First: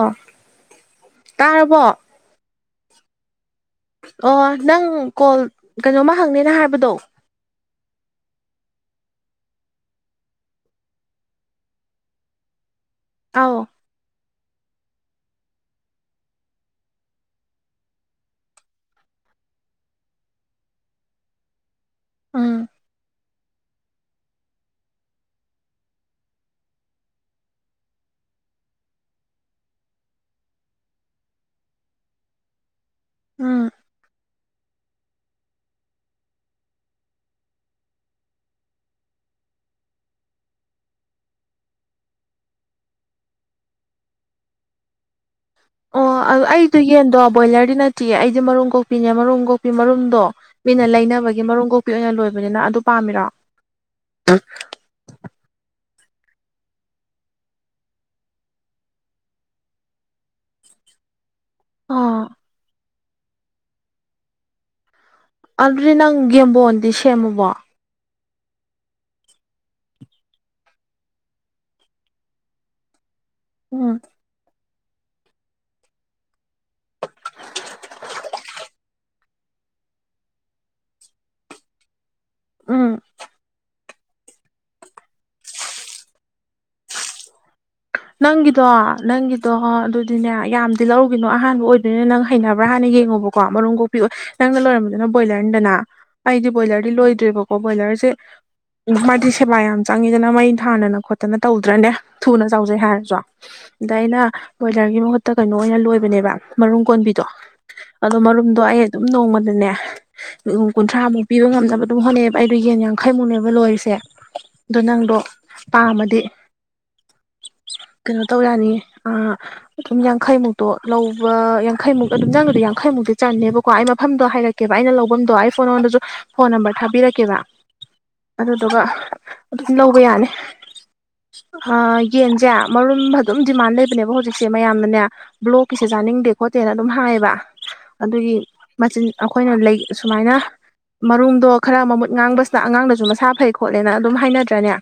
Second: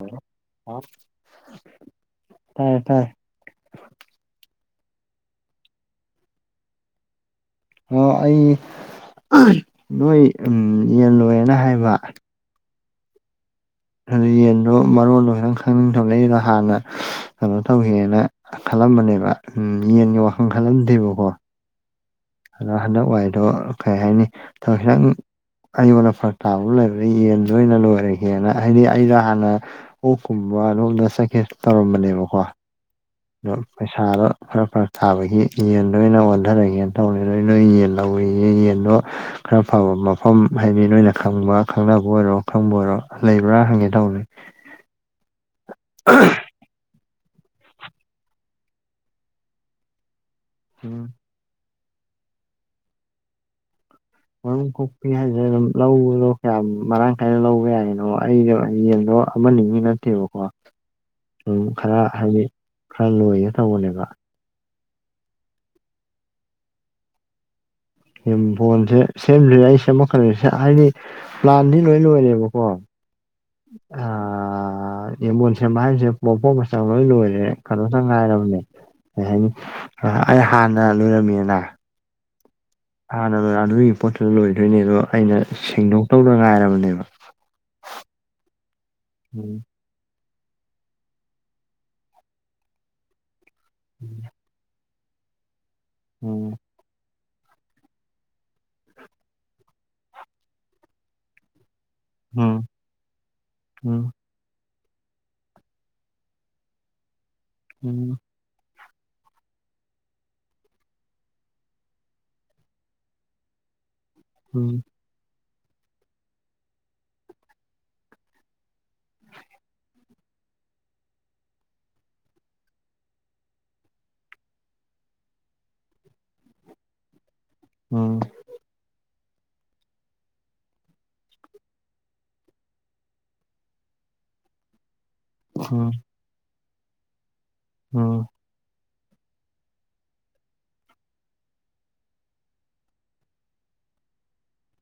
ꯑꯣ ꯇꯥꯔꯕꯣ ꯇꯥꯏꯌꯦ ꯇꯥꯏꯌꯦ ꯑꯣ ꯅꯪ ꯀꯣꯜ ꯀꯩꯅꯣꯝꯃ ꯍꯪꯅꯦꯅ ꯍꯥꯏꯕꯗꯣ ꯑꯣ ꯑꯩ ꯅꯣꯏ ꯌꯦꯜꯂꯣꯏꯌꯦꯅ ꯍꯥꯏꯕ ꯑꯧ ꯑꯗꯨ ꯌꯦꯟꯗꯣ ꯃꯔꯣꯟꯗꯣ ꯈꯤꯇꯪ ꯈꯪꯅꯤꯡ ꯊꯕ ꯂꯩꯗꯣ ꯍꯥꯟꯅ ꯀꯩꯅꯣ ꯇꯧꯈꯤꯅ ꯈꯜꯂꯝꯕꯅꯤ [unintelligible] ꯎꯝ ꯌꯦꯟꯒꯤ ꯋꯥꯈꯜ ꯈꯜꯂꯝꯗꯦꯕꯀꯣ ꯎꯝ ꯑꯗꯣ ꯍꯟꯗꯛ ꯋꯥꯢꯗꯣ ꯀꯩ ꯍꯥꯏꯅꯤ ꯊꯕꯛ ꯈꯤꯇꯪ ꯑꯩꯉꯣꯟꯗ ꯐꯔꯛ ꯇꯥꯕ ꯑꯃ ꯂꯩꯔꯅꯤ ꯌꯦꯟ ꯂꯣꯏꯅ ꯂꯣꯏꯔꯦꯒꯦꯅ ꯍꯥꯏꯗꯤ ꯑꯩꯗ ꯍꯥꯟꯅ ꯑꯣꯛꯀꯨꯝꯕ ꯃꯄꯥꯜꯂꯣꯝꯗ ꯆꯠꯀꯦ ꯇꯧꯔꯝꯕꯅꯦꯕꯀꯣ ꯑꯗꯣ ꯎꯝ ꯄꯩꯁꯥꯗꯣ ꯈꯔ ꯐꯔꯛ ꯌꯦꯟꯗ ꯑꯣꯏꯅ ꯑꯣꯟꯊꯔꯒꯦꯅ ꯇꯧꯅꯤ ꯅꯣꯏ ꯅꯣꯏ ꯌꯦꯟ ꯂꯧꯑꯦꯌꯦ ꯌꯦꯟꯗꯣ ꯈꯔ ꯐꯕ ꯃꯐꯝ ꯍꯥꯏꯗꯤ ꯅꯣꯏꯅ ꯈꯪꯕ ꯈꯪꯅꯕ ꯑꯣꯏꯔꯣ ꯈꯪꯕ ꯑꯣꯏꯔꯣ ꯂꯩꯕ꯭ꯔꯥ ꯍꯪꯒꯦ ꯇꯧꯅꯤ [inaudible] ꯑꯣ ꯑꯩꯗꯣ ꯌꯦꯟꯗꯣ ꯕꯣꯏꯂꯔꯗꯤ ꯅꯠꯇꯦ ꯑꯩꯗꯤ ꯃꯔꯨꯝ ꯀꯣꯛꯄꯤꯅꯦ ꯃꯔꯨꯝ ꯀꯣꯛꯄꯤ ꯃꯔꯨꯝꯗꯣ ꯃꯤꯅ ꯎꯝ ꯂꯩꯅꯕꯒꯤ ꯃꯔꯨꯝ ꯀꯣꯛꯄꯤ ꯑꯣꯏꯅ ꯂꯣꯏꯕꯅꯤꯅ ꯑꯗꯨ ꯄꯥꯝꯃꯤꯔꯣ ꯃꯔꯨꯝ ꯀꯣꯛꯄꯤ ꯍꯥꯏꯁ ꯑꯗꯨꯝ ꯂꯧꯕꯗꯣ ꯀꯌꯥꯝ ꯃꯔꯥꯡ ꯀꯥꯏꯅ ꯂꯧꯕ ꯌꯥꯏꯅꯣ ꯑꯩꯗꯣ ꯌꯦꯟꯗꯣ ꯑꯃ ꯅꯤꯒꯤ ꯅꯠꯇꯦꯕꯀꯣ [inaudible] ꯁꯨꯝ ꯈꯔ ꯑꯣ ꯍꯥꯏꯗꯤ ꯈꯔ ꯂꯣꯏꯒꯦ ꯇꯧꯕꯅꯦꯕ ꯑꯗꯨꯗꯤ ꯅꯪ ꯌꯦꯝꯕꯣꯟꯗꯤ ꯁꯦꯝꯃꯕꯣ ꯌꯦꯟꯕꯣꯟꯁꯦ ꯁꯦꯝꯗ꯭ꯔꯤ ꯑꯩ ꯁꯦꯝꯃꯛꯀꯗꯣꯢ ꯍꯥꯏꯗꯤ ꯄ꯭ꯂꯥꯟꯗꯤ ꯂꯣꯏ ꯂꯣꯏꯔꯦꯕꯀꯣ ꯎꯝ ꯑ ꯑ ꯌꯦꯟꯕꯣꯟ ꯁꯦꯝꯕ ꯍꯥꯏꯁꯦ ꯃꯄꯣꯠ ꯃꯆꯥꯛ ꯂꯣꯏ ꯂꯣꯏꯔꯦ ꯀꯩꯅꯣꯇ ꯉꯥꯏꯔꯕꯅꯦ ꯀꯩ ꯍꯥꯏꯅꯤ ꯑꯩ ꯍꯥꯟꯅ ꯂꯣꯏꯔꯝꯃꯤꯅ ꯎꯝ ꯍꯥꯟꯅ [unintelligible] ꯑꯗꯨꯒꯤ ꯄꯣꯠꯇꯨ ꯂꯣꯏꯗꯣꯏꯅꯦ ꯑꯗꯣ ꯑꯩꯅ ꯁꯦꯡꯗꯣꯛ ꯇꯧꯗꯅ ꯉꯥꯏꯔꯕꯅꯦꯕ ꯅꯪꯒꯤꯗꯣ ꯅꯪꯒꯤꯗꯣ ꯎꯝ ꯑꯗꯨ ꯑꯗꯨꯅꯦ ꯌꯥꯝꯗꯤ ꯂꯧꯔꯨꯒꯤꯅꯣ ꯑꯍꯥꯟꯕ ꯑꯣꯏꯗꯣꯏꯅꯤ ꯅꯪ ꯍꯩꯅꯕ꯭ꯔꯥ ꯍꯥꯟꯅ ꯌꯦꯡꯉꯨꯕꯀꯣ ꯀꯣ ꯃꯔꯨꯝ ꯀꯣꯛꯄꯤ ꯑꯣ ꯅꯪꯅ ꯂꯣꯏꯔꯝꯕꯗꯨꯅ ꯕꯣꯏꯂꯔꯅꯤꯗꯅ ꯑꯩꯗꯤ ꯎꯝ ꯕꯣꯏꯂꯔꯗꯤ ꯂꯣꯏꯗ꯭ꯔꯦꯕꯀꯣ ꯀꯣ ꯕꯣꯏꯂꯔꯁꯦ ꯃꯥꯗꯤ ꯁꯦꯕꯥ ꯌꯥꯝ ꯆꯪꯉꯤꯗꯅ ꯃꯩ ꯊꯥꯟꯗꯅ ꯈꯣꯠꯇꯅ ꯇꯧꯗ꯭ꯔꯅꯦ ꯊꯨꯅ ꯎꯝ ꯆꯥꯎꯖꯩ ꯍꯥꯏꯔꯁꯨ ꯑꯗ ꯑꯩꯅ ꯕꯣꯏꯂꯔꯒꯤ ꯃꯍꯨꯠꯇ ꯀꯩꯅꯣ ꯑꯣꯏꯅ ꯂꯣꯏꯕꯅꯦꯕ ꯃꯔꯨꯝ ꯀꯣꯟꯕꯤꯗꯣ ꯑꯗꯣ ꯎꯝ ꯃꯔꯨꯝꯗꯣ ꯑꯩ ꯑꯗꯨꯝ ꯅꯣꯡꯃꯗꯅꯦ ꯀꯨꯟꯊ꯭ꯔꯥꯃꯨꯛ ꯄꯤꯕ ꯉꯝꯅꯕ ꯑꯗꯨꯝ ꯍꯣꯠꯅꯩꯌꯦꯕ ꯑꯩꯗꯣ ꯌꯦꯟ ꯌꯥꯡꯈꯩꯃꯨꯛꯅꯦꯕ ꯂꯣꯏꯔꯤꯁꯦ ꯑꯗꯣ ꯎꯝ ꯅꯪꯗꯣ ꯄꯥꯝꯃꯗꯤ ꯀꯩꯅꯣ ꯇꯧ ꯌꯥꯅꯤ ꯑꯗꯨꯝ ꯌꯥꯡꯈꯩꯃꯨꯛꯇꯣ ꯂꯧꯕ ꯌꯥꯡꯈꯩꯃꯨꯛꯇ ꯑꯗꯨꯝ ꯅꯪꯒꯤꯗꯣ ꯌꯥꯡꯈꯩ ꯃꯨꯛꯇꯤ ꯆꯟꯅꯦꯕꯀꯣ ꯑꯩ ꯃꯐꯝꯗꯣ ꯍꯥꯏꯔꯛꯀꯦꯕ ꯑꯩꯅ ꯂꯧꯕꯐꯝꯗꯣ ꯑꯩ ꯐꯣꯟꯉꯣꯟꯗꯁꯨ ꯐꯣꯟ ꯅꯝꯕꯔ ꯊꯥꯕꯤꯔꯛꯀꯦꯕ ꯎꯝ ꯎꯝ ꯑꯗꯨꯗꯨꯒ ꯑꯗꯨꯝ ꯂꯧꯕ ꯌꯥꯅꯤ ꯌꯦꯟꯁꯦ ꯃꯔꯨꯝ ꯑꯗꯨꯝ ꯗꯤꯃꯥꯟ ꯂꯩꯕꯅꯦꯕ ꯍꯧꯖꯤꯛꯁꯦ ꯃꯌꯥꯝꯅꯅꯦ ꯕ꯭ꯂꯣꯛꯀꯤꯁꯦ ꯎꯝ ꯆꯥꯅꯤꯡꯗꯦ ꯈꯣ ꯇꯦꯅ ꯑꯗꯨꯝ ꯍꯥꯏꯌꯦꯕ ꯎꯝ ꯑꯗꯨꯒꯤ ꯃꯆꯤꯟ ꯑꯩꯈꯣꯏꯅ ꯁꯨꯃꯥꯏꯅ ꯃꯔꯨꯝꯗꯣ ꯈꯔ ꯃꯃꯨꯠ ꯉꯥꯡꯕꯁꯤꯅ ꯑꯉꯥꯡꯗꯁꯨ ꯃꯁꯥ ꯐꯩ ꯈꯣꯠꯂꯦꯅ ꯑꯗꯨꯝ ꯍꯥꯏꯅꯗ꯭ꯔꯅꯦ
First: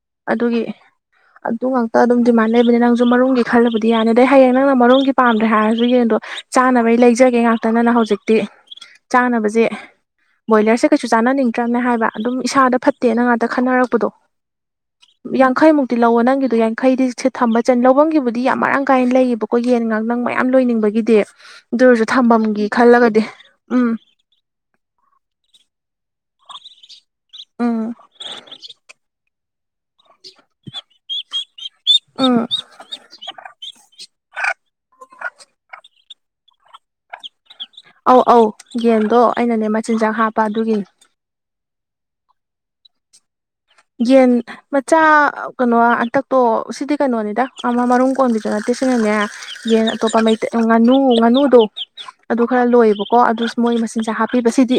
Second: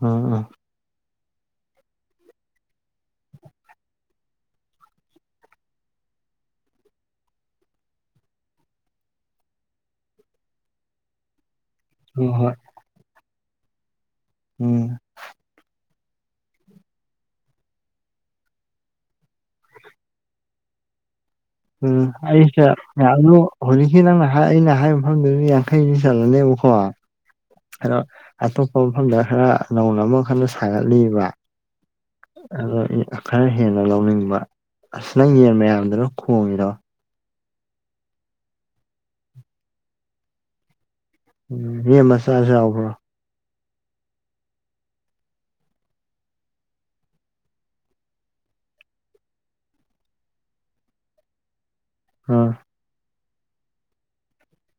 ꯎꯝ ꯎ ꯑꯗꯨꯒꯤ ꯑꯗꯨ ꯉꯥꯛꯇ ꯑꯗꯨꯝ ꯗꯤꯃꯥꯟ ꯂꯩꯕꯅꯤ ꯅꯪꯁꯨ ꯃꯔꯨꯝꯒꯤ ꯈꯜꯂꯕꯨꯗꯤ ꯌꯥꯅꯤ ꯑꯗꯩ ꯍꯌꯦꯡ ꯅꯪꯅ ꯃꯔꯨꯝꯒꯤ ꯄꯥꯝꯗ꯭ꯔꯦ ꯍꯥꯏꯔꯁꯨ ꯌꯦꯡꯗꯣ ꯆꯥꯅꯕꯩ ꯂꯩꯖꯒꯦ ꯉꯥꯛꯇꯅꯅ ꯍꯧꯖꯤꯛꯇꯤ ꯆꯥꯅꯕꯁꯦ ꯕꯣꯢꯂꯔꯁꯦ ꯀꯩꯁꯨ ꯆꯥꯅꯅꯤꯝ ꯇ꯭ꯔꯅꯦ ꯍꯥꯏꯕ ꯎꯝ ꯍꯣꯏ ꯑꯗꯨꯝ ꯍꯣꯏ ꯏꯁꯥꯗ ꯐꯠꯇꯦꯅ ꯉꯥꯛꯇ ꯈꯟꯅꯔꯛꯄꯗꯣ ꯎꯝ ꯌꯥꯡꯈꯩꯃꯨꯛꯇꯤ ꯂꯧꯋ ꯅꯪ ꯒꯤꯗꯣ ꯌꯥꯈꯩꯗꯤ ꯁꯦ ꯊꯝꯕ ꯆꯟ ꯂꯧꯕꯒꯤꯕꯨꯗꯤ ꯌꯥꯝ ꯃꯔꯥꯡ ꯀꯥꯏꯅ ꯂꯩꯌꯦꯕꯀꯣ ꯌꯦꯟ ꯉꯥꯡ ꯅꯪ ꯃꯌꯥꯝ ꯂꯣꯏꯅꯤꯡꯕꯒꯤꯗꯤ ꯑꯗꯨ ꯑꯣꯏꯔꯁꯨ ꯎꯝ ꯊꯝꯕꯝꯒꯤ ꯑꯩꯁꯦꯗ ꯈꯜꯂꯒꯗꯤ ꯎꯝ ꯍꯧꯖꯤꯛꯁꯤ ꯅꯪꯅ ꯑꯩꯅ ꯍꯥꯏꯕ ꯃꯐꯝꯗꯨꯗꯤ ꯌꯥꯡꯈꯩꯗꯤ ꯆꯠꯂꯅꯦ ꯀꯣ ꯎꯝ ꯑꯗꯣ ꯑꯇꯣꯞꯄ ꯃꯐꯝꯗ ꯈꯔ ꯅꯧꯅ ꯑꯃꯈꯟꯅ ꯁꯥꯒꯠꯂꯤꯕ ꯎꯝ ꯑꯗꯣ ꯈꯔ ꯍꯦꯟꯅ ꯂꯧꯅꯤꯡꯕ ꯑꯁ ꯅꯪ ꯌꯦꯟ ꯃꯌꯥꯝꯗꯨꯅꯣ ꯈꯣꯡꯏꯔꯣ ꯑꯧ ꯑꯧ ꯌꯦꯟꯗꯣ ꯑꯩꯅ ꯃꯆꯤꯟꯖꯥꯛ ꯍꯥꯞꯄ ꯑꯗꯨꯒꯤ ꯎ ꯌꯦꯟ ꯃꯆꯥꯁꯨ ꯌꯥꯎꯕ꯭ꯔꯣ ꯌꯦꯟ ꯃꯆꯥ ꯀꯩꯅꯣ ꯍꯟꯇꯛꯇꯣ ꯁꯤꯗꯤ ꯀꯩꯅꯣꯅꯤꯗ ꯑꯃ ꯃꯔꯨꯝ ꯀꯣꯟꯕꯤꯗꯨ ꯅꯠꯇꯦ ꯁꯤꯅꯅꯦ ꯌꯦꯟ ꯑꯇꯣꯞꯄ ꯃꯩꯇꯩ ꯉꯥꯅꯨ ꯉꯥꯅꯨꯗꯣ ꯑꯗꯨ ꯑꯥ ꯈꯔ ꯂꯣꯏꯕꯀꯣ ꯀꯣ ꯑꯗꯨ ꯃꯣꯏ ꯃꯆꯤꯟꯁꯦ ꯍꯥꯞꯄꯤꯕꯁꯤꯗꯤ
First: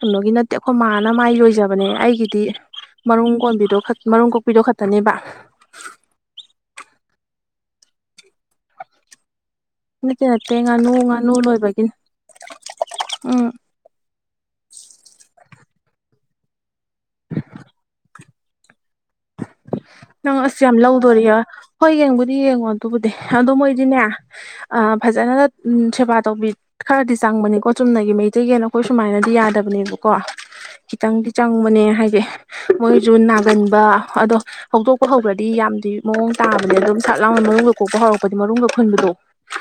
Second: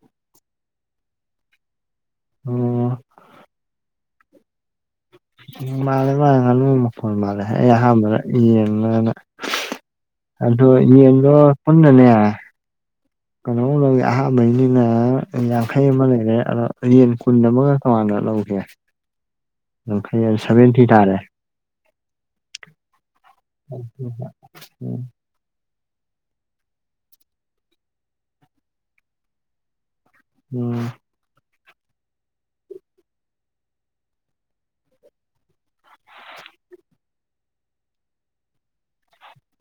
ꯀꯩꯅꯣꯒꯤ ꯅꯠꯇꯦ ꯑꯩꯈꯣꯏ ꯃꯥꯅ ꯃꯥꯏ ꯂꯣꯏꯖꯕꯅꯦ ꯑꯩꯒꯤꯗꯤ ꯑꯣ ꯃꯔꯨꯝ ꯀꯣꯟꯕꯤꯗꯣ ꯃꯔꯨꯝ ꯀꯣꯛꯄꯤꯗꯣ ꯈꯛꯇꯅꯦꯕ ꯎ ꯃꯥꯜꯂꯦ ꯃꯥꯜꯂꯦ ꯉꯥꯅꯨ ꯃꯈꯣꯟꯜ ꯃꯥꯜꯂꯦ ꯑꯩ ꯑꯍꯥꯟꯕꯗ ꯌꯦꯡꯅ ꯅꯠꯇꯦ ꯅꯠꯇꯦ ꯑꯗꯨꯗꯣ ꯉꯥꯅꯨ ꯉꯥꯅꯨ ꯌꯦꯟꯗ ꯂꯣꯏꯕꯒꯤꯅꯤ ꯄꯨꯟꯅꯅꯦ ꯎꯝ ꯀꯩꯅꯣꯃꯨꯛ ꯂꯣꯢꯒꯦ ꯑꯍꯥꯟꯕꯩꯅꯤꯅ ꯌꯥꯡꯈꯩ ꯑꯃ ꯂꯩꯔꯦ ꯑꯗꯣ ꯌꯦꯟ ꯀꯨꯟ ꯑꯃꯒ ꯇꯉꯥꯟꯅ ꯂꯧꯒꯦ ꯌꯥꯡꯈꯩ ꯅꯪ ꯑꯁ ꯌꯥꯝ ꯁꯚꯦꯟꯇꯤ ꯇꯥꯔꯦ ꯂꯧꯗꯣꯔꯤ ꯍꯣꯏ ꯌꯦꯡꯕꯨꯗꯤ ꯌꯦꯡꯉꯣ ꯑꯗꯨꯕꯨꯗꯤ ꯑꯗꯣ ꯃꯣꯏꯗꯤꯅꯦ ꯑ ꯐꯖꯅ ꯎꯝ ꯁꯦꯕꯥ ꯇꯧꯕꯤ ꯈꯔꯗꯤ ꯆꯪꯕꯅꯤꯀꯣ ꯆꯨꯝꯅꯒꯤ ꯃꯩꯇꯩ ꯌꯦꯟ ꯑꯩꯈꯣꯏ ꯁꯨꯃꯥꯏꯅꯗꯤ ꯌꯥꯗꯕꯅꯦꯕ ꯀꯣ ꯎꯝ ꯈꯤꯇꯪꯗꯤ ꯆꯪꯕꯅꯦ ꯍꯥꯏꯗꯤ ꯃꯣꯏꯁꯨ ꯅꯥꯒꯟꯕ ꯑꯗꯣ ꯍꯧꯗꯣꯛꯄ ꯍꯧꯒ꯭ꯔꯗꯤ ꯌꯥꯝꯗꯤ ꯃꯑꯣꯡ ꯇꯥꯕꯅꯦ ꯑꯗꯨꯝ ꯁꯠ ꯂꯥꯎꯅ ꯃꯔꯨꯝꯒ ꯀꯣꯛꯄ ꯍꯧꯔꯛꯄꯗꯤ ꯃꯔꯨꯝꯒ ꯈꯨꯨꯟꯕꯗꯣ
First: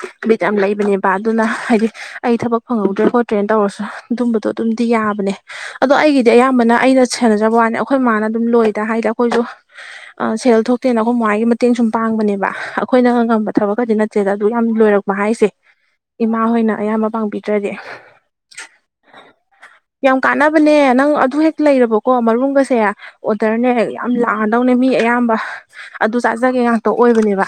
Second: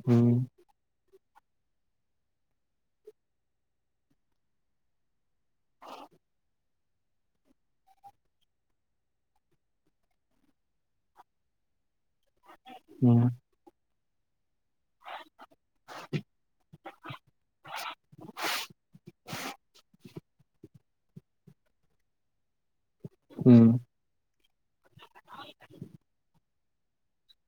ꯎꯝ ꯕꯤꯠ ꯌꯥꯝ ꯂꯩꯕꯅꯦ ꯑꯗꯨꯅ ꯍꯥꯏꯗꯤ ꯑꯩ ꯊꯕꯛ ꯐꯪꯍꯧꯗ꯭ꯔꯦ ꯈꯣꯠꯇ꯭ꯔꯦꯅ ꯇꯧꯔꯁꯨ ꯑꯗꯨꯝꯕꯗꯣ ꯑꯗꯨꯝꯗꯤ ꯌꯥꯕꯅꯦ ꯑꯗꯣ ꯑꯩꯒꯤꯗꯤ ꯑꯌꯥꯝꯕꯅ ꯑꯩꯅ ꯁꯦꯟꯅꯖꯕ ꯋꯥꯅꯤ ꯑꯩꯈꯣꯏ ꯃꯃꯥꯅ ꯑꯗꯨꯝ ꯂꯣꯏꯗ ꯍꯥꯏꯗꯤ ꯑꯩꯈꯣꯏꯁꯨ ꯁꯦꯜ ꯊꯣꯛꯇꯦꯅ ꯑꯩꯈꯣꯏ ꯃꯥꯍꯣꯏꯒꯤ ꯃꯇꯦꯡ ꯁꯨꯝ ꯄꯥꯡꯕꯅꯦꯕ ꯑꯩꯈꯣꯏꯅ ꯎꯝ ꯉꯝꯕ ꯊꯕꯛꯀꯗꯤ ꯅꯠꯇꯦ ꯑꯗꯨ ꯌꯥꯝ ꯂꯣꯏꯔꯛꯄ ꯍꯥꯏꯁꯦ ꯏꯃꯥ ꯍꯣꯏꯅ ꯑꯌꯥꯝꯕ ꯄꯥꯡꯕꯤꯗ꯭ꯔꯗꯤ ꯌꯥꯝ ꯀꯥꯟꯅꯕꯅꯦ ꯅꯪ ꯑꯗꯨ ꯍꯦꯛ ꯂꯩꯔꯕꯀꯣ ꯃꯔꯨꯝꯒꯁꯦ ꯎꯝ ꯑꯣꯗꯔꯅꯦ ꯎꯝ ꯌꯥꯝ ꯂꯥꯛꯑꯗꯧꯅꯦ ꯃꯤ ꯑꯌꯥꯝꯕ ꯑꯗꯨ ꯆꯥꯖꯒꯦ ꯉꯥꯛꯇ ꯑꯣꯏꯕꯅꯦꯕ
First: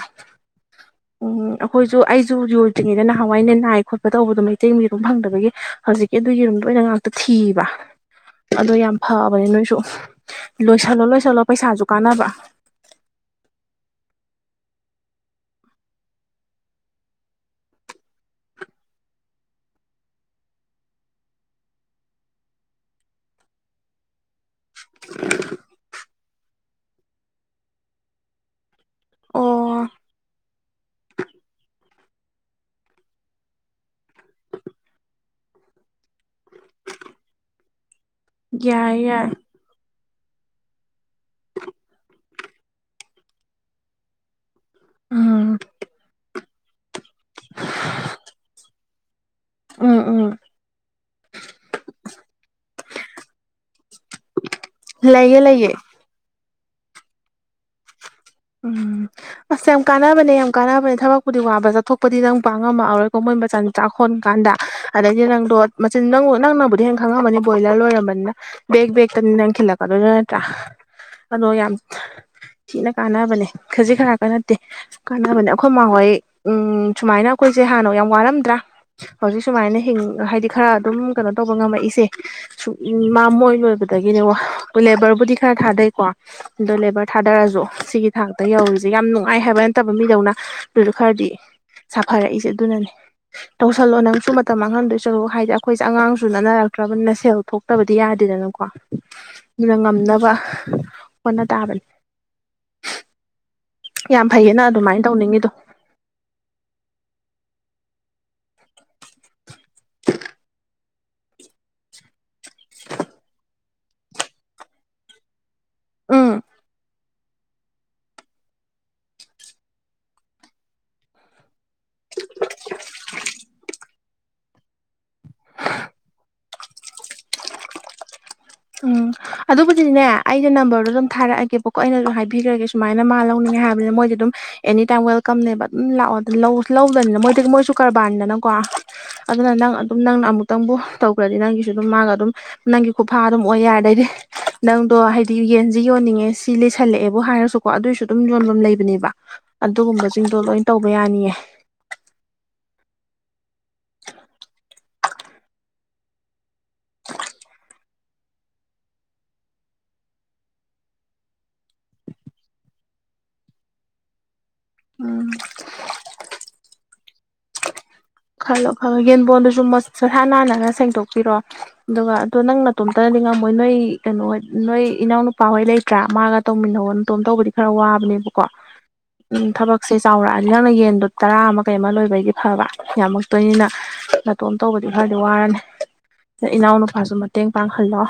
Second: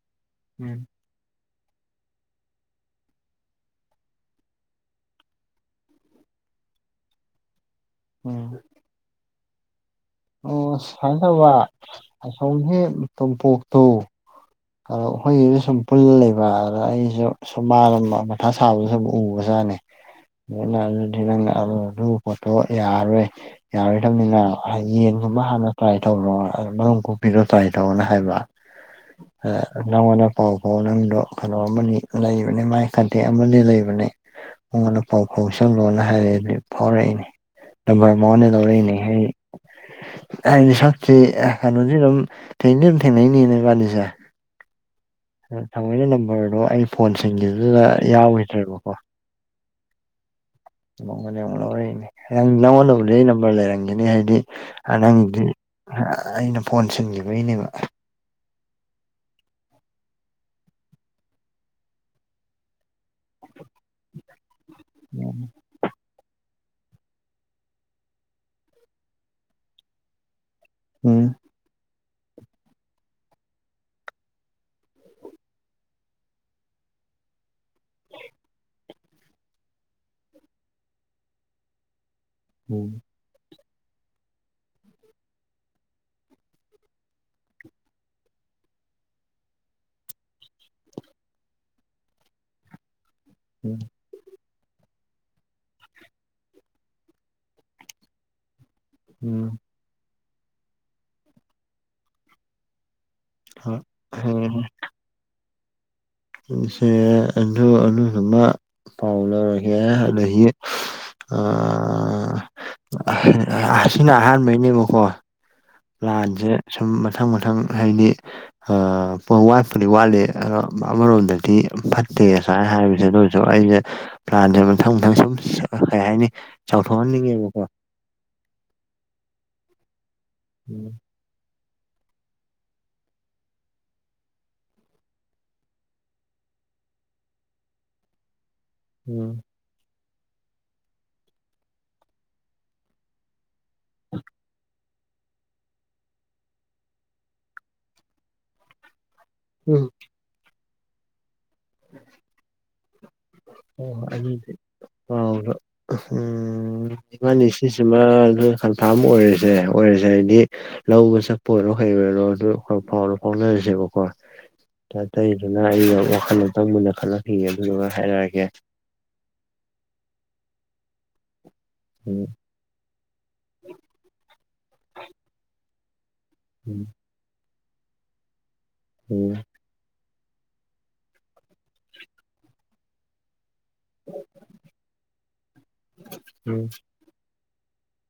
ꯎꯝ ꯎꯝ ꯑꯩꯈꯣꯏꯁꯨ ꯑꯩꯁꯨ ꯌꯣꯗ꯭ꯔꯤꯉꯩꯗ ꯅꯍꯥꯟꯋꯥꯏꯅ ꯅꯥꯏ ꯈꯣꯠꯄ ꯇꯧꯕꯗꯣ ꯃꯩꯇꯩ ꯌꯦꯔꯨꯝ ꯐꯪꯗꯕꯒꯤ ꯍꯧꯖꯤꯛꯀꯤ ꯑꯗꯨꯝ ꯌꯦꯔꯨꯝꯗ ꯑꯣꯏꯅ ꯉꯥꯛꯇ ꯊꯤꯕ ꯎꯝ ꯑꯗꯣ ꯌꯥꯝ ꯐꯕꯅꯦ ꯅꯣꯏꯁꯨ ꯑꯣ ꯂꯣꯏꯁꯜꯂꯣ ꯁꯨꯃꯥꯏ ꯂꯣꯏꯁꯜꯂꯣ ꯇꯧꯕ ꯄꯩꯁꯥꯁꯨ ꯀꯥꯟꯅꯕ ꯑꯁꯣꯝꯒꯤ ꯇꯣꯝꯄꯣꯛꯇꯨ ꯑꯗꯣ ꯑꯩꯈꯣꯏꯒꯤꯖꯨ ꯁꯨꯝ ꯄꯨꯜ ꯂꯩꯕ ꯑꯗ ꯑꯩꯁꯨ ꯁꯨꯝ ꯃꯥꯗ ꯃꯊꯥ ꯁꯥꯕꯗꯣ ꯁꯨꯝ ꯎꯕꯖꯥꯠꯅꯤ ꯑꯗꯨꯅ ꯑꯗꯨꯗꯤ ꯅꯪꯅ ꯑꯗꯨ ꯄꯣꯠꯇꯣ ꯌꯥꯔꯔꯣꯏ ꯌꯥꯔꯣꯏ ꯗꯕꯅꯤꯅ ꯌꯦꯟꯒꯨꯝꯕ ꯍꯥꯟꯅ ꯇ꯭ꯔꯥꯏ ꯇꯧꯔꯣ ꯃꯔꯨꯝ ꯀꯣꯛꯄꯤꯗꯣ ꯇ꯭ꯔꯥꯏ ꯇꯧꯔꯣꯅ ꯍꯥꯏꯕ ꯑꯣ ꯅꯪꯉꯣꯟꯗ ꯄꯥꯎ ꯐꯥꯎ ꯅꯪꯗꯣ ꯀꯩꯅꯣ ꯑꯃꯅꯤ ꯂꯩꯕꯅꯦ ꯃꯥꯏ ꯀꯟꯇꯦꯛ ꯑꯃꯅꯤ ꯂꯩꯕꯅꯦ ꯃꯉꯣꯟꯗ ꯄꯥꯎ ꯐꯥꯎꯁꯜ ꯂꯣꯅ ꯍꯥꯏꯔꯛ ꯑꯦ ꯐꯥꯎꯔꯛꯏꯅꯦ ꯅꯝꯕꯔ ꯃꯉꯣꯟꯗ ꯂꯧꯔꯛꯏꯅꯦ ꯌꯥꯏ ꯍꯦ ꯌꯥꯏ [unintelligible] ꯁꯤ ꯀꯩꯅꯣꯁꯤ ꯑꯗꯨꯝ ꯊꯦꯡꯗꯤ ꯑꯗꯨꯝ ꯊꯦꯡꯅꯔꯤꯕꯅꯤ ꯏꯕꯥꯅꯤꯁꯦ ꯎꯝ [unintelligible] ꯅꯝꯕꯔꯗꯣ ꯑꯩ ꯐꯣꯟꯁꯤꯡꯒꯤꯕꯗꯨꯗ ꯌꯥꯎꯒꯤꯗ꯭ꯔꯦꯕꯀꯣ ꯎꯝ ꯎꯝ ꯃꯉꯣꯟꯗꯩ ꯂꯧꯔꯛꯏꯅꯦ ꯅꯪꯉꯣꯟꯗꯕꯨꯗꯤ ꯑꯩ ꯅꯝꯕꯔ ꯂꯩꯔ ꯅꯤ ꯍꯥꯏꯗꯤ ꯂꯩꯌꯦ ꯅꯪꯒꯤꯗꯤ ꯂꯩꯌꯦ ꯑꯩꯅ ꯐꯣꯟ ꯁꯤꯟꯈꯤꯕꯒꯤꯅꯦꯕ ꯎꯝ ꯑꯁ ꯌꯥꯝ ꯀꯥꯟꯅꯕꯅꯦ ꯌꯥꯝ ꯀꯥꯟꯅꯕꯅꯦ ꯊꯕꯛꯄꯨꯗꯤ ꯋꯥꯕ ꯆꯠꯊꯣꯛꯄꯗꯤ ꯅꯪ ꯄꯥꯡ ꯉꯝꯃꯛꯑꯔꯣꯏ ꯀ ꯃꯣꯏ ꯃꯆꯆꯥ ꯆꯥꯛ ꯍꯣꯟ ꯀꯥꯟꯗ ꯑꯗꯗꯒꯤ ꯅꯪꯗꯣ ꯃꯆꯤꯟ ꯅꯪ ꯅꯪꯅ ꯕꯨꯗꯤ ꯍꯦꯟ ꯈꯪꯉꯝꯃꯅꯤ ꯕꯣꯏꯂꯔ ꯂꯣꯏꯔꯝꯕꯅꯤꯅ ꯕꯦꯛ ꯕꯦꯛꯇꯅꯤ ꯅꯪ ꯈꯤꯜꯂꯛꯀꯗꯣꯏ ꯅꯠꯇ꯭ꯔꯥ ꯎꯝ [unintelligible] ꯌꯥꯝ ꯊꯤꯅ ꯀꯥꯟꯅꯕꯅꯦ ꯈꯖꯤꯛ ꯈꯔꯥꯛꯀ ꯅꯠꯇꯦ ꯀꯥꯟꯅꯕꯅꯦ ꯑꯩꯈꯣꯏ ꯃꯈꯣꯏ ꯎꯝ ꯁꯨꯃꯥꯏꯅ ꯑꯩꯈꯣꯏꯁꯦ ꯍꯥꯟꯅ ꯌꯥꯝ ꯋꯥꯔꯝꯗ꯭ꯔꯥ ꯍꯧꯖꯤꯛ ꯁꯨꯃꯥꯏꯅ ꯍꯤꯡ ꯍꯥꯏꯗꯤ ꯈꯔ ꯑꯗꯨꯝ ꯀꯩꯅꯣ ꯇꯧꯕ ꯉꯝꯃꯛꯏꯁꯦ ꯎꯝ ꯎ ꯃꯃꯣꯏꯅꯕ ꯑꯗꯒꯤꯅꯦ ꯂꯦꯕꯔꯕꯨꯗꯤ ꯈꯔ ꯊꯥꯗꯩꯀꯣ ꯑꯗꯣ ꯂꯦꯕꯔ ꯊꯥꯗꯔꯁꯨ ꯁꯤꯒꯤ ꯊꯥꯛꯇ ꯌꯧꯔꯤꯁꯦ ꯌꯥꯝ ꯅꯨꯡꯉꯥꯏ ꯍꯥꯏꯕ ꯅꯠꯇꯕ ꯃꯤꯗꯧꯅ ꯑꯗꯨꯁꯨ ꯈꯔꯗꯤ ꯁꯥꯐꯔꯛꯏꯁꯦ ꯑꯗꯨꯅꯅꯦ ꯇꯧꯁꯜꯂꯣ ꯅꯪꯁꯨ ꯃꯇꯝ ꯃꯥꯡꯍꯟꯗꯣꯏ ꯁꯔꯨꯛ ꯍꯥꯏꯗꯤ ꯑꯩꯈꯣꯏꯁꯦ ꯑꯉꯥꯡꯁꯨ ꯅꯅꯥꯅꯔꯛꯇ꯭ꯔꯕꯅꯤꯅ ꯁꯦꯜ ꯊꯣꯛꯇꯕꯗꯤ ꯌꯥꯗꯦꯗꯅꯀꯣ ꯎꯝ ꯑꯗꯨꯅ ꯉꯝꯅꯕ ꯍꯣꯠꯅ ꯇꯥꯕꯅꯤ ꯎꯝ ꯌꯥꯝ ꯐꯩꯌꯦꯅ ꯑꯗꯨꯃꯥꯏꯅ ꯇꯧꯅꯤꯡꯉꯤꯗꯣ ꯁꯦ ꯑ ꯑꯗꯨꯗꯨꯃ ꯄꯥꯎ ꯂꯧꯔꯒꯦ ꯑꯗꯒꯤ [unintelligible] ꯑꯁꯤꯅ ꯑꯍꯥꯟꯕꯩꯅꯦꯕꯀꯣ ꯎꯝ ꯂꯥꯟꯁꯦ ꯁꯨꯝ ꯃꯊꯪ ꯃꯊꯪ ꯍꯥꯏꯗꯤ ꯋꯥꯠꯄꯨꯗꯤ ꯋꯥꯠꯂꯤ ꯑꯗꯣ ꯑꯃꯔꯣꯝꯗꯗꯤ ꯐꯠ [unintelligible] ꯍꯥꯏꯕꯖꯦ ꯑꯗꯨꯏꯖꯨ ꯑꯩꯖꯦ ꯄ꯭ꯂꯥꯟꯖꯦ ꯃꯊꯪ ꯃꯊꯪ ꯁꯨꯝ ꯀꯩ ꯍꯥꯏꯅꯤ ꯆꯥꯎꯊꯣꯛꯍꯟ ꯉꯦꯕꯀꯣ ꯎꯝ ꯑꯗꯨꯕꯨꯗꯤꯗꯤꯅꯦ ꯑꯩꯩꯅ ꯅꯝꯕꯔꯗꯣ ꯎꯝ ꯑꯗꯨꯝ ꯊꯥꯔꯛꯑꯒꯦꯕ ꯀꯣ ꯑꯩꯅꯁꯨ ꯍꯥꯏꯕꯤꯈ꯭ꯔꯒꯦ ꯁꯨꯃꯥꯏꯅ ꯃꯥ ꯂꯧꯅꯤꯡꯉꯦ ꯍꯥꯏꯕꯅꯤ ꯃꯣꯏꯁꯦ ꯑꯗꯨꯝ ꯑꯦꯅꯤ ꯇꯥꯏꯝ ꯋꯦꯜꯀꯝꯅꯦꯕ ꯑꯗꯨꯝ ꯂꯥꯛꯑꯣ ꯂꯧꯗꯅꯦ ꯃꯣꯏꯗꯤ ꯃꯣꯏꯁꯨ ꯀꯔꯕꯥꯥꯔꯅꯦꯗꯅ ꯀꯣ ꯎꯝ ꯑꯗꯨꯅ ꯅꯪ ꯑꯗꯨꯝ ꯅꯪꯅ ꯑꯃꯨꯛꯇꯪꯕꯨ ꯇꯧꯈ꯭ꯔꯗꯤ ꯅꯪꯒꯤꯁꯨ ꯑꯗꯨꯝ ꯃꯥꯒ ꯑꯗꯨꯝ ꯅꯪꯒꯤ ꯐꯥ ꯑꯗꯨꯝ ꯑꯣꯏ ꯌꯥꯔꯦ ꯑꯗꯩꯗꯤ ꯅꯪ ꯑꯗꯣ ꯍꯥꯏꯗꯤ ꯌꯦꯟꯖꯤ ꯌꯣꯟꯅꯤꯡꯉꯦ ꯁꯤ ꯂꯩꯁꯜꯂꯛꯑꯦꯕꯨ ꯍꯥꯏꯔꯁꯨꯀꯣ ꯑꯗꯨꯏꯁꯨ ꯑꯗꯨꯝ ꯌꯣꯟꯕꯝ ꯂꯩꯕꯅꯦꯕ ꯎꯝ ꯑꯗꯨꯒꯨꯝꯕꯁꯤꯡꯗꯣ ꯂꯣꯏ ꯇꯧꯕ ꯌꯥꯅꯤꯌꯦ [inaudible] ꯑꯣꯗꯤ ꯍꯥꯎ ꯎꯝ ꯏ ꯃꯥꯅꯤ ꯁꯤꯁꯤꯃ ꯑꯗꯨ ꯀꯟꯐꯥꯔꯝ ꯑꯣꯏꯔꯁꯦ ꯑꯣꯏꯔꯁꯦ ꯍꯥꯏꯗꯤ ꯂꯧꯕ ꯆꯠꯄ ꯑꯣꯏꯔꯣ ꯐꯥꯎꯔ ꯐꯥꯎꯅꯁꯦꯕꯀ ꯎꯝ ꯆꯊꯩꯗꯨꯅ ꯑꯩꯅ ꯋꯥꯈꯜ ꯑꯃꯇꯪ ꯃꯨꯟꯅ ꯈꯜꯂꯛꯈꯤꯌꯦ ꯑꯗꯨꯗꯨꯒ ꯍꯥꯏꯔꯒꯦ ꯈꯜꯂꯣ ꯈ ꯌꯦꯟꯕꯣꯟꯗꯨꯁꯨ ꯍꯥꯟ ꯍꯥꯟꯅꯒ ꯁꯦꯡꯗꯣꯛꯄꯤꯔꯣ ꯑꯗꯨꯒ ꯑꯗꯣ ꯅꯪ ꯅꯗꯤ ꯉꯝꯃꯣꯏ ꯅꯣꯏ ꯀꯩꯅꯣꯍꯣꯏ ꯅꯣꯏ ꯏꯅꯥꯎꯅ ꯅꯨꯄꯥꯍꯣꯏ ꯂꯩꯇ꯭ꯔꯥ ꯃꯥꯒ ꯎꯝ ꯇꯧꯃꯤꯟꯅꯧ ꯅꯇꯣꯝ ꯇꯧꯕꯗꯤ ꯈꯔ ꯋꯥꯕꯅꯦꯕꯀꯣ ꯎꯝ ꯊꯕꯛꯁꯦ ꯆꯥꯎꯔꯛꯑꯅꯤ ꯅꯪꯅ ꯌꯦꯟꯗꯣ ꯇꯔꯥ ꯑꯃ ꯀꯩ ꯑꯃ ꯂꯣꯏꯕꯒꯤ ꯐꯕ ꯌꯥꯝꯃꯛꯇꯣꯏꯅꯤꯅ ꯅꯥꯇꯣꯝ ꯇꯧꯕꯗꯤ ꯈꯔꯗꯤ ꯋꯥꯔꯅꯤ ꯎꯝ ꯎꯝ ꯏꯅꯥꯎ ꯅꯨꯨꯄꯥꯁꯨ ꯃꯇꯦꯡ ꯄꯥꯡꯍꯜꯂꯣ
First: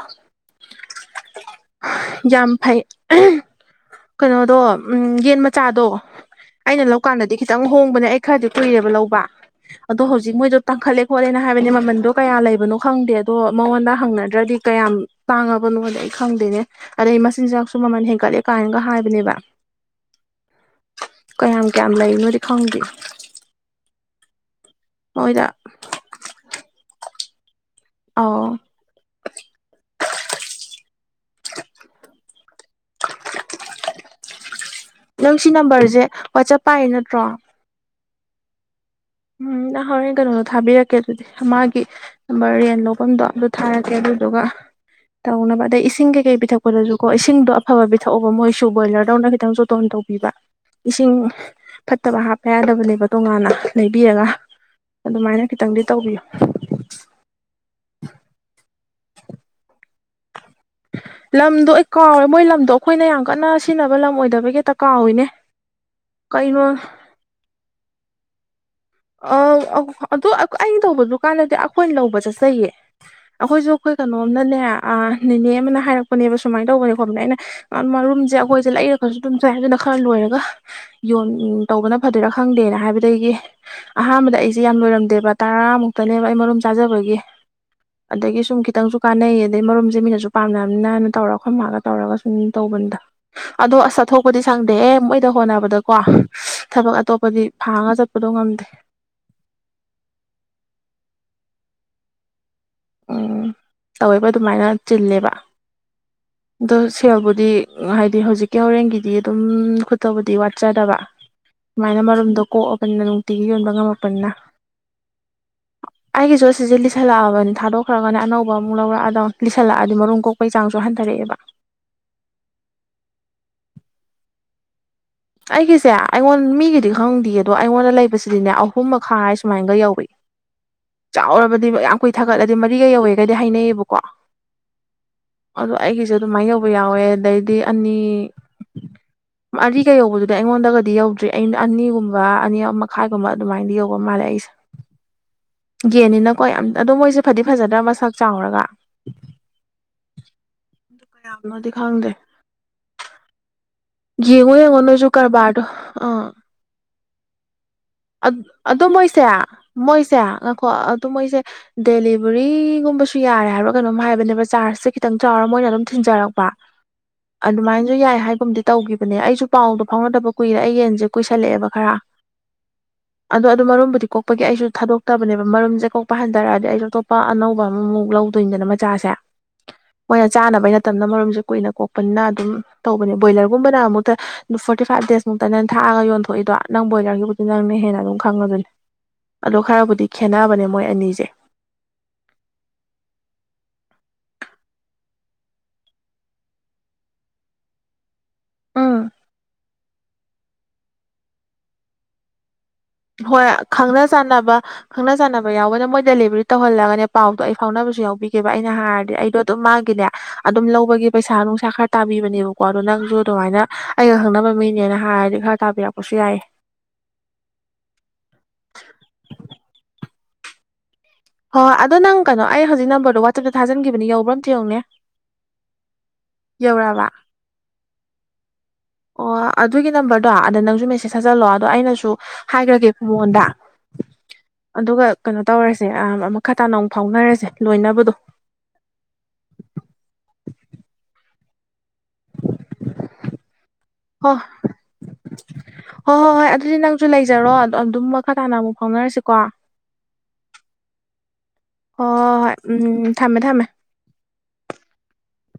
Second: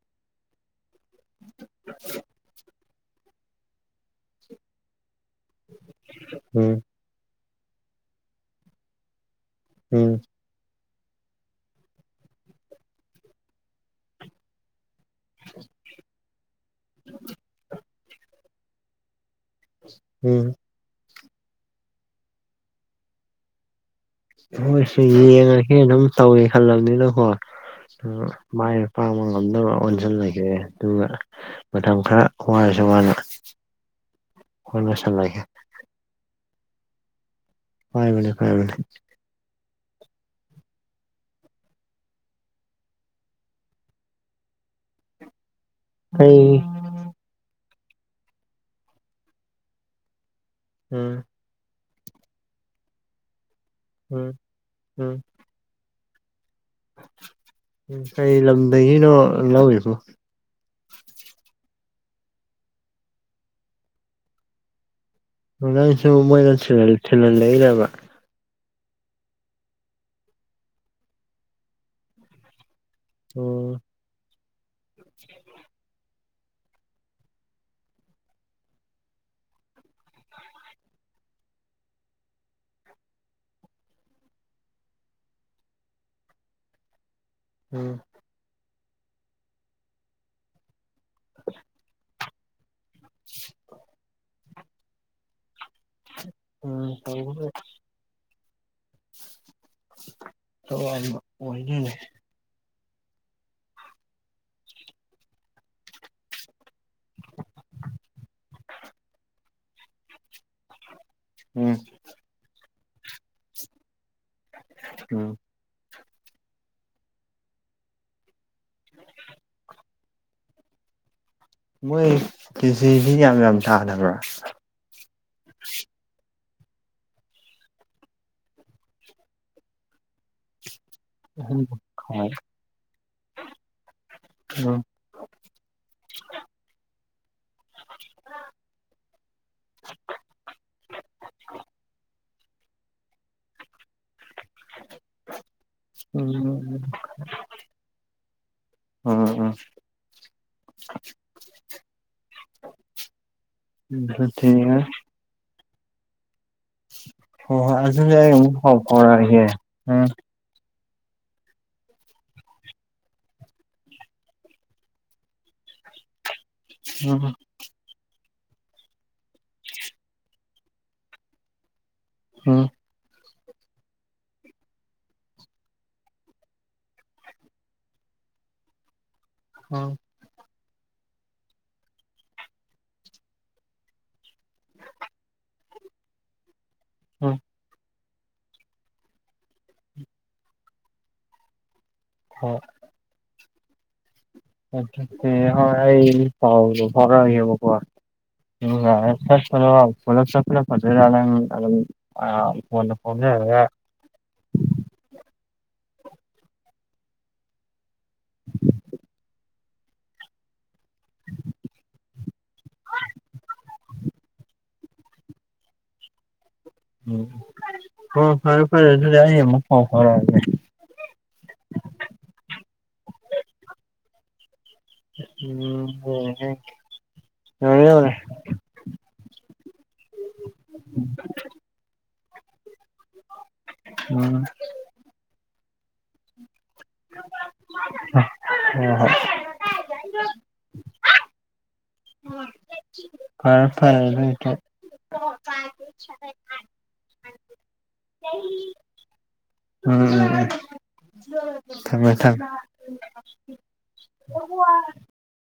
ꯌꯥꯝ ꯐꯩ ꯀꯩꯅꯣꯗꯣ ꯌꯦꯟ ꯃꯆꯥꯗꯣ ꯎꯝ ꯑꯩꯅ ꯂꯧꯀꯥꯟꯗ ꯆꯠ ꯈꯤꯇꯪ ꯍꯣꯡꯕꯅꯦ ꯑꯩ ꯈꯔꯗꯤ ꯀꯨꯏꯔꯦꯕ ꯂꯧꯕ ꯑꯗꯣ ꯎꯝ ꯍꯧꯖꯤꯛ ꯃꯣꯏꯗꯣ ꯇꯥꯡꯈꯠꯂꯦ ꯍꯣꯠꯂꯦꯅ ꯍꯥꯏꯕꯅꯤ ꯃꯃꯟꯗꯣ ꯀꯌꯥ ꯂꯩꯕꯅꯣ ꯈꯪꯗꯦ ꯑꯗꯣ ꯃꯉꯣꯟꯗ ꯍꯪꯅꯗ꯭ꯔꯗꯤ ꯀꯌꯥꯝ ꯇꯥꯡꯉꯕꯅꯣꯗꯤ ꯑꯩ ꯈꯪꯗꯦꯅꯦ ꯑꯗꯩ ꯑꯩ ꯃꯆꯤꯟꯖꯥꯛꯁꯨ ꯃꯃꯟ ꯍꯦꯟꯒꯠꯂꯦ ꯀꯥꯏꯅꯒ ꯍꯥꯏꯕꯅꯦꯕ ꯎꯝ ꯀꯌꯥꯝ ꯀꯌꯥꯝ ꯂꯩꯔꯤꯅꯣꯗꯤ ꯈꯪꯗꯦ ꯑꯩꯏꯁꯨ ꯃꯣꯏꯗ ꯌꯦꯡꯉꯒꯦ ꯑꯗꯨꯝ ꯇꯧꯏꯦ ꯈꯜꯂꯕꯅꯤꯅꯀꯣ ꯎꯝ ꯑꯧ ꯃꯥꯏ ꯃ ꯄ ꯑꯃ ꯉꯝꯗꯕ ꯆꯞꯆꯜꯂꯁꯦ ꯑꯗꯨꯒ ꯃꯇꯝ ꯈꯔ ꯋꯥꯔꯁꯨ ꯋꯥꯅ ꯅꯪ ꯍꯣꯠꯅꯁꯜꯂꯒꯦ ꯁꯤ ꯅꯝꯕꯔꯁꯦ ꯋꯥꯆꯞ ꯄꯥꯏꯌꯦ ꯅꯠꯇ꯭ꯔꯣ ꯐꯥꯏ ꯃꯅꯦ ꯐꯥꯏꯕꯅꯦ ꯎꯝ ꯅ ꯍꯣꯔꯦꯟ ꯀꯩꯅꯣꯗꯣ ꯊꯥꯕꯤꯔꯛꯀꯦ ꯑꯗꯨꯗꯤ ꯃꯥꯒꯤ ꯅꯝꯕꯔ ꯌꯦꯟ ꯂꯐꯝꯗꯣ ꯑꯗꯨꯗꯣ ꯊꯥꯔꯛꯀꯦ ꯑꯗꯨ ꯆꯗꯒ ꯇ ꯑꯣꯅ ꯑꯗꯩ ꯏꯁꯤꯡ ꯀꯩꯀꯩ ꯀꯩ ꯄꯤꯊꯛꯄꯗꯁꯨ ꯀꯣ ꯏꯁꯤꯡꯗꯣ ꯑꯐꯕ ꯄꯤꯊꯛꯑꯣꯕ ꯃꯣꯏꯁꯨ ꯕꯣꯏꯂꯔꯗꯧꯅ ꯈꯤꯇꯪꯁꯨꯣꯇꯣꯟ ꯇꯧꯕꯤꯕ ꯏꯁꯤꯡ ꯎꯝ ꯐꯠꯇꯕ ꯍꯥꯞꯄ ꯌꯥꯗꯕꯅꯦꯕ ꯇꯣꯉꯥꯟꯅ ꯂꯩꯕꯤꯔꯒ ꯎꯝ ꯑꯗꯨꯃꯥꯏꯅ ꯈꯤꯇꯪꯗꯤ ꯇꯧꯕꯤꯌꯨ ꯀꯥꯏ ꯂꯝꯗꯏ ꯅ ꯂꯧ ꯏꯕꯨ ꯂꯝꯗꯣ ꯑꯩ ꯀꯥꯎꯋꯦ ꯃꯣꯏ ꯂꯝꯗꯣ ꯑꯩꯈꯣꯏꯅ ꯌꯥꯝ ꯀꯟꯅ ꯁꯤꯖꯤꯟꯅꯕ ꯂꯝ ꯑꯣꯏꯗꯕꯒꯤꯇ ꯀꯥꯎꯏꯅꯦ ꯉ ꯅꯥꯡꯁꯨꯕꯨ ꯃꯣꯏꯅ ꯀꯩꯅꯣ ꯁꯅꯜ ꯂꯩꯕ ꯑ ꯑꯗꯨ ꯑꯩ ꯇꯧꯕꯗꯨꯀꯥꯟꯗꯗꯤ ꯑꯩꯈꯣꯏꯅ ꯂꯧꯕ ꯆꯠꯆꯩꯌꯦ ꯑꯩꯈꯣꯏꯁꯨ ꯎꯝ ꯑꯩꯈꯣꯏ ꯀꯩꯅꯣꯝꯅꯅꯦ ꯅꯦꯅꯦ ꯑꯃꯅ ꯍꯥꯏꯔꯛꯄ ꯄꯅꯦꯕ ꯁꯨꯃꯥꯏꯅ ꯇꯧꯕꯅꯦ ꯈꯣꯠꯄꯅꯦ ꯑꯩꯅ ꯔꯨꯝꯁꯦ ꯑꯩꯈꯣꯏꯁꯦ ꯂꯩꯔꯒꯁꯨ ꯑꯗꯨꯝ ꯆꯥꯏ ꯑꯗꯨꯅ ꯈꯔ ꯂꯣꯏꯔꯒ ꯌꯣꯟ ꯇꯧꯕꯅ ꯐꯗꯔꯥ ꯈꯪꯗꯦꯅ ꯍꯥꯏꯕꯗꯒꯤ ꯑꯍꯥꯟꯕꯗ ꯑꯩꯁꯦ ꯌꯥꯝ ꯂꯣꯏꯔꯝꯗꯦꯕ ꯇꯔꯥꯃꯨꯛꯇꯅꯦꯕ ꯑꯩ ꯃꯔꯨꯝ ꯆꯥꯖꯕꯒꯤ ꯎꯝ ꯑꯗꯒꯤ ꯁꯨꯝ ꯈꯤꯇꯪꯁꯨ ꯀꯥꯟꯅꯩ ꯑꯗꯒꯤꯩ ꯃꯔꯨꯝꯁꯦ ꯃꯤꯅꯁꯨ ꯄꯥꯝꯅꯕꯅꯤꯅꯅ ꯇꯧꯔ ꯈꯣꯝꯂꯛꯑꯒ ꯇꯧꯔꯒ ꯁ ꯎꯝ ꯇꯧꯕꯅꯤꯗ ꯑꯗꯣ ꯑꯁ ꯆꯥꯊꯣꯛꯄꯗꯤ ꯁꯪꯗꯦ ꯑꯦꯦ ꯃꯣꯏꯗ ꯍꯣꯠꯅꯕꯗ ꯀꯣ ꯎꯝ ꯊꯕꯛ ꯑꯇꯣꯞꯄꯗꯤ ꯐꯥꯡꯉ ꯆꯠꯄꯗꯣ ꯉꯝꯗꯦ ꯊꯋꯥ ꯋꯥꯖꯅꯦ ꯎꯝ ꯇꯧꯋꯦꯕ ꯑꯗꯨꯃꯥꯏꯅ ꯆꯤꯜꯂꯦꯕ ꯑꯗꯣ ꯁꯦꯜꯕꯨꯗꯤ ꯍꯥꯏꯗꯤ ꯍꯧꯖꯤꯛꯀꯤ ꯍꯣꯔꯦꯟꯒꯤꯗꯤ ꯑꯗꯨꯝ ꯈꯨꯠꯇꯕꯨꯗꯤ ꯋꯥꯠꯆꯗꯕ ꯎꯝ ꯁꯨꯃꯥꯏꯅ ꯃꯔꯨꯝꯗꯣ ꯀꯣꯛꯑꯕꯅꯤꯅ ꯅꯨꯡꯇꯤꯒꯤ ꯌꯣꯟꯕ ꯉꯝꯃꯛꯄꯅꯤꯅ ꯎꯝ ꯑꯩꯒꯤꯁꯨꯣ ꯁꯤꯁꯦ ꯂꯤꯁꯤꯜꯂꯛꯑꯕꯅꯤ ꯊꯥꯗꯣꯛꯈ꯭ꯔꯒꯅꯦ ꯑꯅꯧꯕ ꯑꯃꯨꯛ ꯂꯧꯔꯛꯑꯗ ꯂꯤꯁꯜꯂꯛꯑꯗꯤ ꯃꯔ ꯀꯣꯛꯄꯒꯤ ꯆꯥꯡꯁꯨ ꯍꯟ ꯇꯔꯕ ꯃꯣꯏ ꯀꯦꯖꯤ ꯃꯤ ꯌꯥꯝ ꯌꯥꯝ ꯇꯥꯅꯕ꯭ꯔꯥ ꯑꯩ ꯀꯁꯦ ꯑꯩꯉꯣꯟ ꯃꯤꯒꯤꯗꯤ ꯈꯪꯗꯦ ꯑꯗꯣ ꯑꯩꯉꯣꯟꯗ ꯂꯩꯕꯁꯤꯗꯤꯅꯦ ꯑꯍꯨꯝ ꯃꯈꯥꯏ ꯁꯨꯃꯥꯏꯅꯒ ꯌꯧꯔ ꯎꯝ ꯆꯥꯎꯔꯕꯗꯤ ꯌꯥꯝ ꯀꯨꯏꯊꯥꯒꯠꯂꯗꯤ ꯃꯔꯤꯒ ꯌꯧꯋꯦꯒꯩꯗꯤ ꯍꯥꯏꯅꯩꯌꯦꯕꯀꯣ ꯀꯣ ꯑꯣ ꯑꯩꯒꯤꯁꯨꯦ ꯑꯗꯨꯃꯥꯏꯅ ꯌꯧꯕ ꯌꯥꯎꯋꯦ ꯑꯗꯩꯗꯤ ꯑꯅꯤ ꯑꯔꯤꯒ ꯌꯧꯕꯗꯨꯗꯤ ꯑꯩꯉꯣꯟꯗꯒꯗꯤ ꯌꯧꯗ꯭ꯔꯤ ꯑꯩꯅ ꯑꯅꯤꯒꯨꯝꯕ ꯑꯗꯨꯒ ꯑꯅꯤ ꯃꯈꯥꯏꯒꯨꯝꯕ ꯑꯗꯨꯃꯥꯏꯗꯤ ꯌꯧꯕ ꯃꯥꯜꯂꯦ ꯑꯩꯁꯦ ꯌꯦꯅꯤꯅꯀꯣ ꯎꯝ ꯌꯥꯝ ꯑꯗꯣ ꯃꯣꯏꯁꯦ ꯐꯗꯤ ꯐꯖꯗ꯭ꯔ ꯃꯁꯛ ꯆꯥꯎꯔꯒ ꯎꯝ ꯎꯝ ꯀꯌꯥꯝꯅꯗꯤ ꯈꯥꯡꯗꯦ ꯌꯦꯡꯉꯣ ꯌꯦꯡꯉꯣ ꯎꯝ ꯅꯣꯏꯁꯨ ꯀꯔꯕꯥꯔꯗꯣ ꯑꯥ ꯍꯣꯏ ꯍꯣꯏ ꯑꯗꯨꯗꯤ ꯑꯩ ꯑꯃꯨꯛ ꯄꯥꯎ ꯑꯗꯨ ꯃꯣꯏꯁꯦ ꯐꯥꯎꯔꯛꯑꯒꯦ ꯎꯝ ꯃꯣꯏꯁꯦ ꯉ ꯑꯗꯨ ꯃꯣꯏꯁꯦ ꯗꯦꯂꯤꯕꯔꯤꯒꯨꯝꯕꯁꯨ ꯌꯥꯔꯦ ꯍꯥꯏꯕ꯭ꯔꯣ ꯀꯩꯅꯣꯝ ꯍꯥꯏꯕꯅꯦꯕ ꯆꯥꯔꯖꯁꯦ ꯈꯤꯇꯪ ꯆꯥꯎꯔ ꯃꯣꯏꯅ ꯑꯗꯨꯝ ꯊꯤꯟ ꯖꯔꯛꯄ ꯑꯗꯨꯃꯥꯏꯅꯁꯨ ꯌꯥꯏ ꯍꯥꯏꯒꯨꯝꯗꯤ ꯇꯧꯈꯤꯕꯅꯦ ꯑꯩꯁꯨ ꯄꯥꯎꯗꯣ ꯐꯥꯎꯅꯗꯕ ꯀꯨꯏꯔꯦ ꯑꯩ ꯌꯦꯟꯁꯦ ꯀꯨꯏꯁꯜꯂꯛꯑꯦꯕ ꯈꯔ ꯎꯝ ꯑꯗꯣ ꯑꯗꯨ ꯃꯔꯨꯝꯕꯨꯗꯤ ꯀꯣꯛꯄꯒꯤ ꯑꯩꯁꯨ ꯊꯥꯗꯣꯛꯇꯕꯅꯦꯕ ꯃꯔꯨꯝꯁꯦ ꯀꯣꯛꯄ ꯍꯟꯊꯔꯛꯑꯗꯤ ꯑꯩꯁꯨ ꯑꯇꯣꯞꯄ ꯑꯅꯧꯕ ꯑꯃ ꯃꯨ ꯂꯧꯗꯣꯏꯅꯤꯗꯅ ꯃꯆꯥꯁꯦ ꯎꯝ ꯃꯣꯏꯅ ꯆꯥꯅꯕꯩ ꯅꯅ ꯃꯔꯨꯝꯁꯦ ꯀꯨꯏꯅ ꯀꯣꯛꯄꯅꯤꯅ ꯑꯗꯨꯝ ꯇꯧꯕꯅꯦ ꯕꯣꯏꯂꯔ ꯒꯨꯝꯕꯅ ꯑꯃꯨꯛꯇ ꯐꯣꯔꯇꯤ ꯐꯥꯏꯚ ꯗꯦꯖꯃꯨꯛꯇ ꯅꯪ ꯊꯥꯛꯑ ꯌꯣꯟꯊꯣꯛꯏꯗꯣ ꯅꯪ ꯎꯝ ꯕꯣꯏꯂꯔꯒꯤꯕꯨꯗꯤ ꯅꯪꯅ ꯍꯦꯟꯅ ꯑꯗꯨꯝ ꯈꯪꯉ ꯑꯗꯨꯅꯤ ꯑꯗꯨ ꯈꯔꯕꯨꯗꯤ ꯈꯦꯠꯅꯕꯅꯦ ꯃꯣꯏ ꯑꯅꯤꯁꯦ ꯍ ꯑꯦ ꯍ ꯃꯤ ꯄꯋꯥꯣ ꯐꯔ ꯍꯕꯣ ꯀꯣꯔ ꯎꯝ ꯎ ꯆꯂ ꯄꯨꯂꯆꯖ ꯑ ꯍꯣꯏ ꯈꯪꯅ ꯆꯥꯟꯅꯕ ꯈꯪꯅ ꯆꯥꯟꯅꯕ ꯌꯥꯎꯕꯅ ꯃꯣꯏ ꯗꯦꯂꯤꯚꯔꯤ ꯇꯧꯍꯜꯂꯒ ꯄꯥꯎꯗꯣ ꯑꯩ ꯐꯥꯎꯅꯕꯁꯨ ꯌꯥꯎꯕꯤꯈꯤꯕꯕ ꯑꯩꯅ ꯍꯥꯏꯔꯗꯤ ꯑꯩꯗꯣ ꯑꯗꯨꯝ ꯃꯥꯡꯈꯤꯅꯦ ꯑꯗꯨꯝ ꯂꯧꯕꯒꯤ ꯄꯩꯁꯥ ꯅꯨꯡꯁꯥ ꯈꯔ ꯇꯥꯕꯤꯕꯅꯦꯕꯀꯣ ꯑꯣ ꯅꯪꯁꯨ ꯑꯗꯨꯃꯥꯏꯅ ꯑꯩꯒ ꯈꯪꯅꯕ ꯃꯤꯅꯦꯅ ꯍꯥꯏꯔꯗꯤ ꯈꯔ ꯇꯥꯕꯤꯔꯛꯄꯁꯨ ꯌꯥꯏꯌꯦ ꯎ ꯍ ꯐꯔꯦ ꯐꯔ ꯑꯗꯨꯖꯗꯤ ꯑꯏꯌꯦ ꯃ ꯐꯔ ꯍꯣ ꯑꯗꯣ ꯅꯪ ꯀꯩꯅꯣ ꯑꯩ ꯍꯧꯖꯤꯛ ꯅꯝꯕꯔꯗꯣ ꯋꯥꯆꯦꯞꯇ ꯊꯥꯖꯤꯟꯈꯤꯕꯅꯦ ꯌꯎꯧꯕ꯭ꯔꯣꯝꯇ ꯌꯧꯅꯦ ꯎꯝ ꯍ ꯌꯅꯦ ꯑꯣ ꯑꯗꯨꯒꯤ ꯅꯝꯕꯔꯗꯣ ꯑꯗ ꯅꯪꯁꯨ ꯃꯦꯁꯦꯖ ꯊꯆꯜꯂꯣ ꯑꯗꯣ ꯑꯩꯅꯁꯨ ꯍꯥꯏꯈ꯭ꯔꯒꯦ ꯐꯨꯡꯉꯣꯟꯗ ꯎꯝ ꯑꯗꯨꯒ ꯀꯩꯅꯣ ꯇꯧꯔꯁꯦ ꯑ ꯑꯃ ꯈꯇꯥ ꯅꯅꯨꯡ ꯐꯥꯎꯅꯔꯁꯦ ꯂꯣꯏꯅꯕꯗꯣ ꯍꯣꯏ ꯍꯣꯏ ꯍꯔ ꯍꯣꯏ ꯍꯣꯏ ꯐꯔꯇ ꯍꯣꯏ ꯍꯣꯏ ꯍꯣꯏ ꯑꯗꯨꯗꯤ ꯅꯪꯁꯨ ꯂꯩꯖꯔꯣ ꯑꯗꯣ ꯑꯗꯨꯝ ꯃꯈꯥ ꯇꯥꯅ ꯑꯃꯨꯛ ꯐꯥꯎꯅꯔꯁꯤꯀꯣ ꯎꯝ ꯎꯝ ꯎꯝ ꯊꯝꯃꯦ ꯍꯣꯏ ꯊꯝꯃꯦ ꯍꯣꯏ ꯎꯝ ꯊꯝꯃꯦ ꯊꯝꯃꯦ